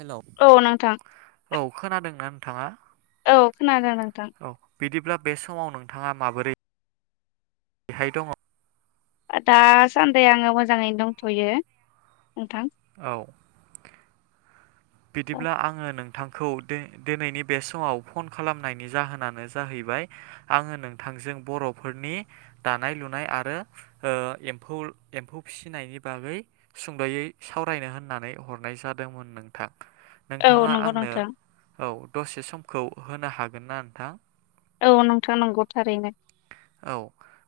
हेल' औ खोनादोंना नोंथाङा? औ खोनादों नोंथां। औ बिदिब्ला बे समाव नोंथाङा माबोरै बेहाय दङ? दासान्दि आङो मोजाङैनो दंथ'यो नोंथां। औ। बिदिब्ला आङो नों थांखौ दि-दिनैनि बे समाव फन खालामनायनि जाहोनानो जाहैबाय आङो नोंथां जों बर'फोरनि दानाय लुनाय आरो ओ एम्फौ एम्फौ फिसिनायनि बा गै सुंद'यै सावरायनो होननानै हरनाय जादोंमोन नोंथां। औ नोंथाङा नंगौ आंनो नोंथां औ दसे समखौ होनो हागोन ना नोंथां? औ नोंथां नंगौ थारैनो। [inaudible] औ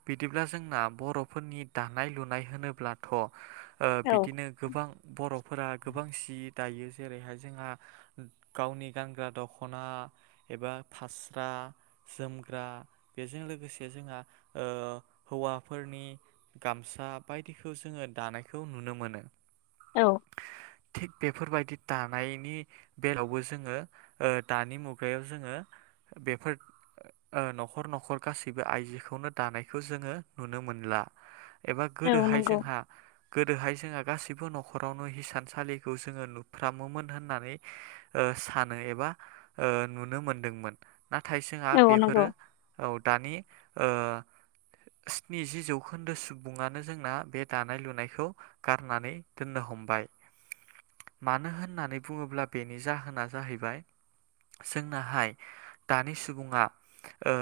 बिदिब्ला जोंना बर'फोरनि दानाय लुनाय होनोब्लाथ' ओह औ बिदिनो गोबां बर' फोरा गोबां सि दायो जेरैहाय जोंहा गावनि गानग्रा दख'ना एबा फास्रा जोमग्रा बेजों लोगो से जोंहा ओ हौवाफोरनि गामसा बायदिखौ जोङो दानायखौ नुनो मोनो। औ। थिग बेफोरबायदि दानायनि बेलायावबो जोङो ओ दानि मुगायाव जोङो बेफोर ओ न'खर न'खर गासैबो आइजोखौनो दानायखौ जोङो नुनो मोनला एबा औ गोदोहाय नंगौ जोंहा गोदोहाय जोंहा गासिबो न'खरावनो हिसानसालिखौ जोङो नुफ्रामोमोन होननानै ओ सानो एबा ओ नुनो मोनदोंमोन नाथाय जोंहा औ नंगौ बेफोरो औ दानि ओ स्निजि जौखोन्दो सुबुङानो जोंना बे दानाय लुनायखौ गारनानै दोननो हमबाय। मानो होननानै बुङोब्ला बेनि जाहोना जाहैबाय जोंनाहाय दानि सुबुङा ओ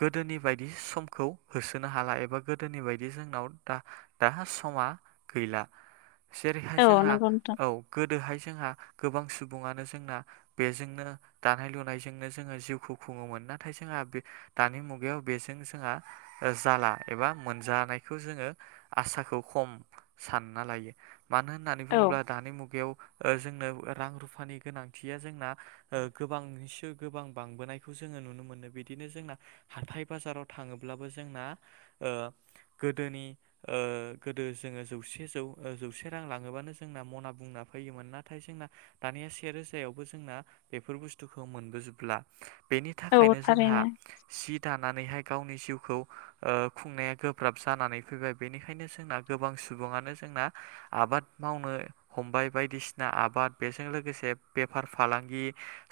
गोदोनि बायदि समखौ होसोनो हाला एबा गोदोनि बायदि जोंनाव दा दा सम आ गैला जेरैहाय औ जोंहा नंगौ नोंथां औ गोदोहाय जोंहा गोबां सुबुङानो जोंना बेजोंनो दानाय लुनायजोंनो जोङो जिउखौ खुङोमोन नाथाय जोंहा दा बे दानि मुगायाव बेजों जोंहा जाला एबा मोनजानायखौ जोङो आसाखौ खम सानना लायो मानो होननानै औ बुङोब्ला दानि मुगायाव ओ जोंनो रां रुफानि गोनांथिया जोंना ओ गोबांनिसो गोबां बांबोनायखौ जोङो नुनो मोनो बे बिदिनो जोंना हाथाय बाजाराव थाङोब्लाबो जोंना ओ गोदोनि ओ गोद ओ जोङो जौसे जौ जौसे रां लाङोबानो जोंना मना बुंना फैयोमोन नाथाय जोंना दानिया से रोजायावबो जोंना बेफोर बुस्थुखौ मोनबोजोबला बेनि औ थाखायनो जोंहा थारैनो जि दानानैहाय गावनि जिउखौ ओ खुंनाया गोब्राब जानानै फैबाय बेनिखायनो जोंना गोबां सुबुङानो जोंना आबाद मावनो हमबाय बायदिसिना आबाद बेजों लोगोसे बेफार फालांगि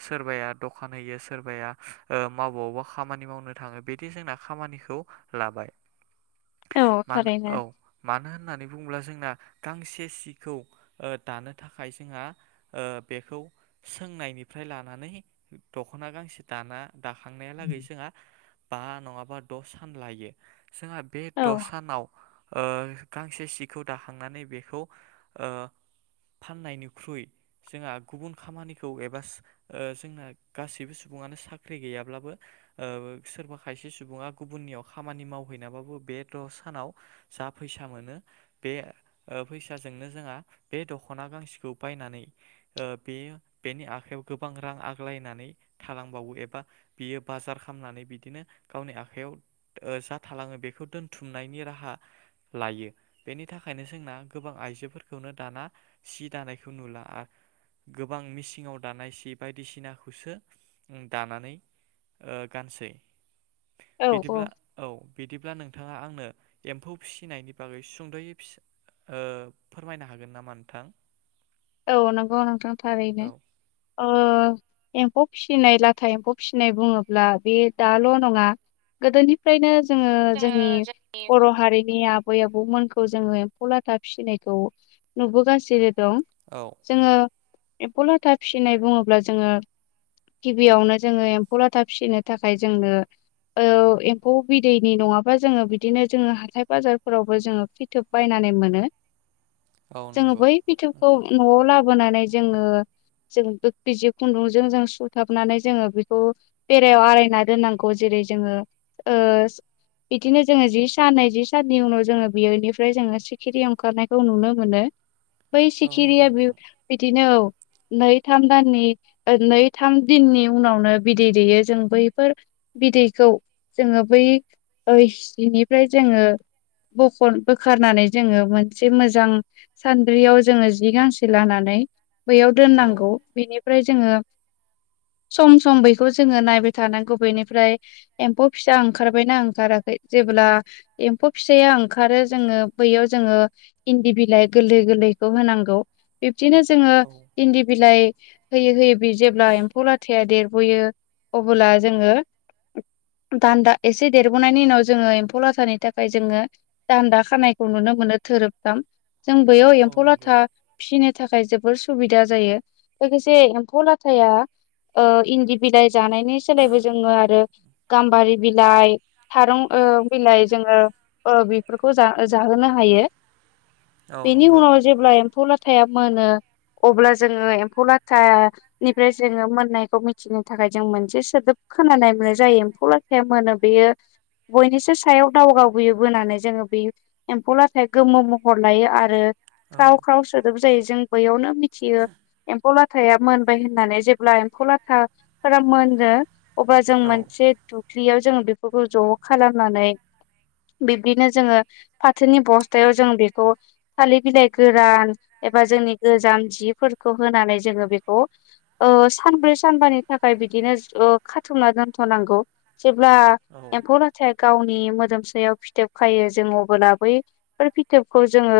सोरबाया दखान होयो सोरबाया ओ मावबावबा खामानि मावनो थाङो बिदि जोंना खामानिखौ लाबाय औ मानो थारैनो औ मानो होननानै बुङोब्ला जोंना गांसे सिखौ ओ दानो थाखाय जोंहा ओ बेखौ सोंनाय निफ्राय लानानै दखना गांसे दाना दाखांनाया लागै जोंहा बा नङाबा द' सान लायो जोंहा बे औ द सानाव ओ गांसे सिखौ दाखांनानै बेखौ ओ फाननायनिख्रुइ जोंहा गुबुन खामानिखौ एबा जोंना गासैबो सुबुङानो साख्रि गैयाब्लाबो ओ सोरबा खायसे सुबुङा गुबुननियाव खामानि मावहैनाबाबो बे द' सानाव जा फैसा फैसा मोनो बे ओ फैसाजोंनो जोंहा बे दख'ना गांसेखौ बायनानै ओ बे बेनि आखायाव गोबां रां आग्लायनानै थालांबावो एबा बियो बाजार खालामनानै बिदिनो गावनि आखयाव ओ जा थालाङो बेखौ दोनथुमनायनि राहा लायो बेनि थाखायनो जोंना गोबां आइजोफोरखौनो दाना सि दानायखौ नुला आरो। गोबां मिसिनाव दानाय सि बायदिसिनाखौसो दानानै ओ गानसै बिदिब्ला औ बिदिब्ला नों नोंथाङा आंनो एम्फौ फिसिनायनि बागै सुंद'यै फिसा ओ फोरमायनो हागोन नामा नोंथां? औ नंगौ नोंथां थारैनो। औ ओ एम्फौ फिसिनाय लाथा एम्फौ फिसिनाय बुङोब्ला बे दाल' नङा गोदोनिफ्रायनो जोङो जोंनि बर' हारिनि आब आबै आबौमोनखौ जोङो एम्फौ लाथा फिसिनायखौ नुबोगासिनो दं। औ जोङो एम्फौ लाथा फिसिनाय बुङोब्ला जोङो गिबियावनो जोङो एम्फौ लाथा फिसिनो थाखाय जोंनो ओ एम्फौ बिदैनि नङाबा जोङो बिदिनो जोङो हाथाय बाजारफोरावबो जोङो फिथोब बायना नानै मोनो औ जोङो नंगौ बै बिथौखौ नोंथां न'आव लाबोनानै जोङो जोंङो बिजि खुन्दुंजों जों सुंथाबनानै जोङो बेखौ बेरायाव आरायना दोननांगौ जेरै दि जोङो ओ बिदिनो जोङो जि सान नैजि साननि उनाव जोङो बिनिफ्राय जोङो सिखिरि ओंखारनायखौ नुनो मोनो। बै औ नंगौ सिखिरिया बिउ नोंथां बिदिनो औ। नै थाम दाननि ओ नै थाम दिननि उनावनो बिदै दैेयो जों बैफोर बिदैखौ जोङो बै ओ जिफ्राय जोङो बख बोखारनानै जोङो मोनसे मोजां सानद्रियाव जोङो जि गांसे लानानै बैयाव औ दोननांगौ बिनिफ्राय जोङो सम सम बेखौ जोङो नायबाय थानांगौ बेनिफ्राय एम्फौ फिसा ओंखारबायना ओंखाराख खै जेब्ला एम्फौ फिसाया ओंखारो जोङो बैयाव जोङो इन्दि बिलाइ गोरलै-गोरलै खौ होनांगौ बिब्दिनो जोङो औ इन्दि बिलाइ होयै होयै बे जेब्ला एम्फौ लाथाया देरबोयो अबोब्ला जोङो हम,, दान्दा, एसे देरबोनायनि उनाव जोङो एम्फौ लाथानि थाखाय जोङो दान्दा खानायखौ नुनो मोनो थोरोबथाम। जों बैयाव औ एम्फौ नंगौ लाथा फिसिनो थाखाय जोब बोर सुबिदा जायो। लोगोसे एम्फौ लाथाया ओ इन्दि बिलाइ जानायनि सोलायबो जोङो आरो, गाम्बारि बिलाइ थारं बिलाइ जोङो बेफोरखौ जाहो जाहोनो हायो। औ बेनि नंगौ। उनाव जेब्ला एम्फौ लाथाया मोनो। अब्ला जोङो एम्फौ लाथानिफ्राय जोङो मोननायखौ मिथिनो थाखाय जों मोनसे सोदोब खोना नाय मोननाय जायो, एम्फौ लाथाया मोनो बेयो बयनिसो सायाव दावगाबोयो बोनानै जोङो बे एम्फौ लाथाया गोमो महर लायो आरो औ ख्राव ख्राव सोदोब जों बियावनो मिथियो एमफौ लाथा मोनबाय होननानै जेब्ला एम्फौ लाथाफोरा मोनो अब्ला जों औ मोनसे दुख्लियाव जों बेफोरखौ ज' खालामनानै बिब्दिनो जोङो फाथोनि बस्थायाव जों बेखौ थालिर बिलाइजों गोरान एबा जोंनि गोजाम जिफोरखौ होनानै जोङो बेखौ सानब्रै सानबानि थाखाय बिदिनो खाथुमना दोनथ'नांगौ जेब्ला औ एम्फौ लाथाया गावनि मोदोमसायाव फिथोब खायो। जों अबोला बैफोर फिथोबखौ जोङो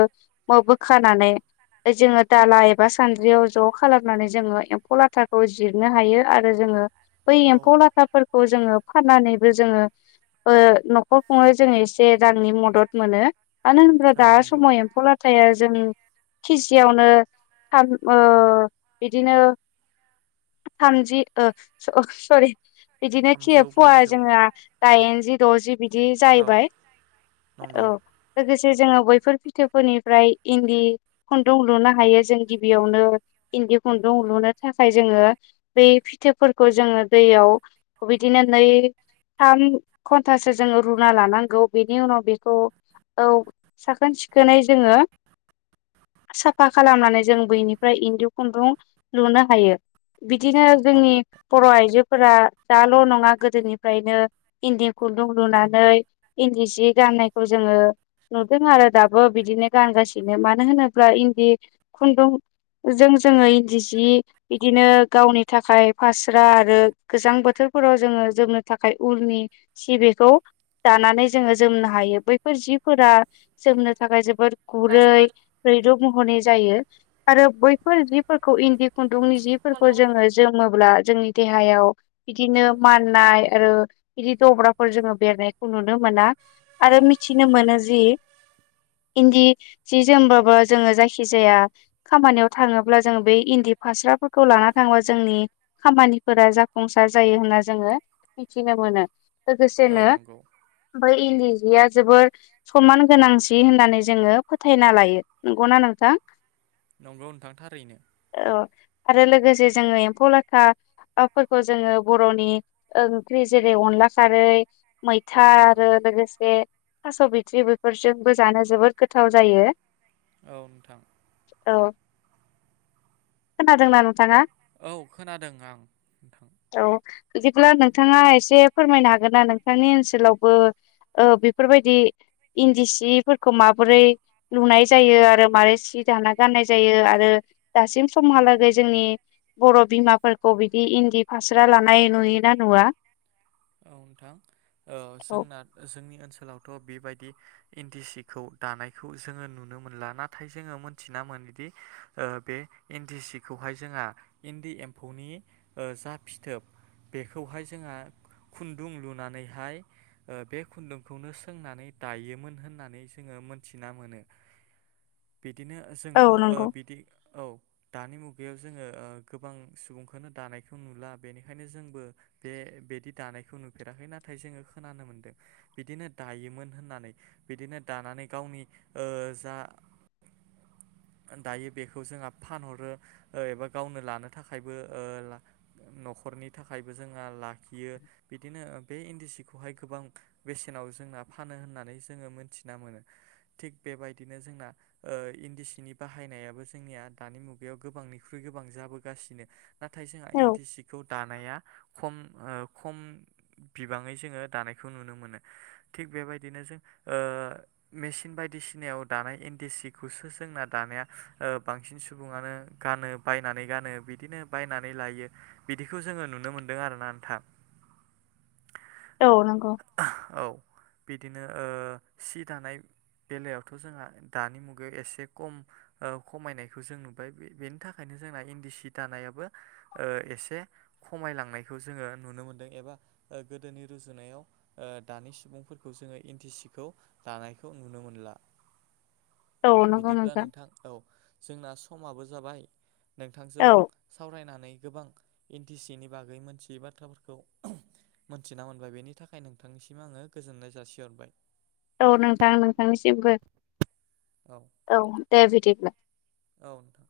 खानानानै जोङो दाला एबा सानद्रियाव ज' खालामनानै जोङो एम्फौ लाथाखौ जिरनो हायो आरो जोङो बै औ एम्फौ लाथाफोर खौ जोङो फाननानैबो जोङो ओ न'खर खुङै जोङो एसे रांनि मदद मोनो मानो होनोब्रा औ दा नंगौ समाव एम्फौ लाथाया जों केजियावनो थाम ओ बिदिनो थामजि ओ स-सरि बिदिनो खि थामजौ फुवा ब्रैजौ जोंहा दाइनजि द'जि बिदि औ जाहैबाय औ नंगौ लोगोसे जोङो बैफोर फिथोफोरनिफ्राय इन्दि खुन्दुं लुनो हायो जों गिबियावनो इन्दि खुन्दुं लुनो थाखाय जोङो बे फिथोबफोरखौ जोङो दैयाव बिदिनो नै थाम घन्टासो जोङो रुना लानांगौ बेनि उनाव बेखौ औ साखोन सिखोनै जोङो [unintelligible] साफा खालामनानै जों बैनिफ्राय इन्दि खुन्दुं लुनो हायो बिदिनो जोंनि बर' आइजोफोरा दाल' नङा गोदोनिफ्रायनो इन्दि खु खुन्दुं लुनानै इन्दि सि गाननायखौ जोङो नुदों आरो दाबो बिदिनो गानगासिनो मानो होनोब्ला इन्दि खुन्दुं जों जोङो इन्दि सि बिदिनो गावनि थाखाय फास्रा आरो गोजां बोथोर फोराव जोङो जोबनो थाखाय उलनि सि बेखौ दानानै जोङो जोमनो हायो बैफोर जिफोरा जोमनो थाखाय जोबोद गुरै रैरुब महरै जायो आरो बैफोर जिफोरखौ इन्दि खुन दुंनि जिफोरखौ जोङो जोमोब्ला जोंनि देहायाव बिदिनो औ माननाय आरो बिदि दब्राफोर जोङो बेरनायखौ नुनो मोना आरो मिथिनो मोनो जि इन्दि जि जोमबाबो जोङो जायखि जाया खामानियाव थाङोब्ला जोङो बेै इन्दि फास्राफोरखौ ला लाना थांबा जोंनि खामानिफोरा जाफुंसार जायो होनना जोङो मिथिनो मोनो लोगोसेनो नंगौ बै इन्दि या जोबोर सनमान गोनांसि होननानै जोङो फोथायना लायो नंगौना नोंथां नंगौ नोंथां थारैनो औ आरो लोगोसे जोङो एम्फौ लाथा ओफोरखौ जोङो बर'नि ओंख्रि जेरै अन ला खारै मैथा औ आरो लोगोसे थास' बिथ्रि बेफोरजोंबो जानो जोबोद गो थाव जायो। औ नोंथां औ [inaudible] खोनादोंना नोंथाङा? औ खोनादों आं नोंथां। औ बिदिब्ला नोंथाङा एसे फोरमायनो हागोन ना नोंथांनि ओनसोलावबो ओ बेफोरबायदि इन्दि सिफोरखौ मा बोरै लुनाय जायो आरो मारै सि दाना गाननाय जायो आरो दासिम समहालागै जोंनि बर' बिमाफोरखौ बिदि इन्दि फास्रा लानाय नुयोना नुवा? औ नोंथां ओ औ जोंना जोंनि ओनसो सोलावथ' बेबायदि इन्दि सिखौ दानायखौ जोङो नुनो मोनला नाथाय जोङो मोनथिना मोनो दि ओ बे इन्दि सिखौहाय जोंहा इन्दि एम्फौनि ओ जा फि थोब बेखौहाय जोंहा खुन्दुं लुनानैहाय ओ बे खुन्दुंखौनो सोंनानै दायोमोन होननानै जोङो मोनथिना मोनो। बिदिनो औ जोंथ' ओ नंगौ बिदि औ दानि मुगायाव जोङो ओ गोबां सुबुंखौनो दानायखौ नुला बेनिखायनो जोंबो बे बेदि दानायखौ नुफेराखै नाथाय जोङो खोनानो मोन्दों बिदिनो दायोमोन होननानै बिदिनो दाना नै गावनि ओ जा दायो बेखौ जोंहा फानहरो ओ एबा गावनो लानो थाखायबो ओ नखरनि थाखायबो जोंहा लाखियो। बिदिनो ओह बे इन्दि सिखौहाय गोबां बेसेनाव जोंना फानो होननानै जोङो मोनथिना मोनो। थिग बेबायदिनो जोंना ओह इन्दि सिनि बाहायनायाबो जोंनिया दानि मुगायाव गोबां निख्रुय गोबां जाबोगासिनो नाथाय जोंहा औ इन्दि सिखौ दानाया खम ओ खम बिबाङै जोङो दानायखौ नुनोमोनो थिग बेबायदिनो जों ओ मेसिन बायदिसिनायाव दानाय इन्दि सिखौसो जोंना दानाया ओह बांसिन सुबुङानो गानो बायनानै गानो बिदिनो बायनानै लायो बिदिखौ जोङो नुनोमोन्दों आरोना आनोंथां। औ नंगौ। औ बिदिनो ओह सि दानाय बेलायावथ' जोंहा दानि मुगायाव एसे कम ओ खमायनायखौ जों नुबाय बे बेनि थाखायनो जोंना इन्दि सि दानायाबो ओ एसे खमायलांनायखौ जोङो नुनो मोन दों एबा ओ गोदोनि रुजुनायाव ओ दानि सुबुंफोरखौ जोङो इन्दि सिखौ दानाय खौ नुनो मोनला। औ नंगौ बिदिब्ला नोंथां औ जोंना समाबो जाबाय। नोंथांजौ औ सावरायनानै गोबां इन्दि सिनि बागै मोनथियै बाथ्राफोरखौ मोनथिना मोनबाय बेनि थाखाय नोंथांनिसिम आङो गोजोननाय जासिहरबाय। औ नोंथां नोंथांनिसिमबो [inaudible] औ दे बिदिब्ला। औ नोंथां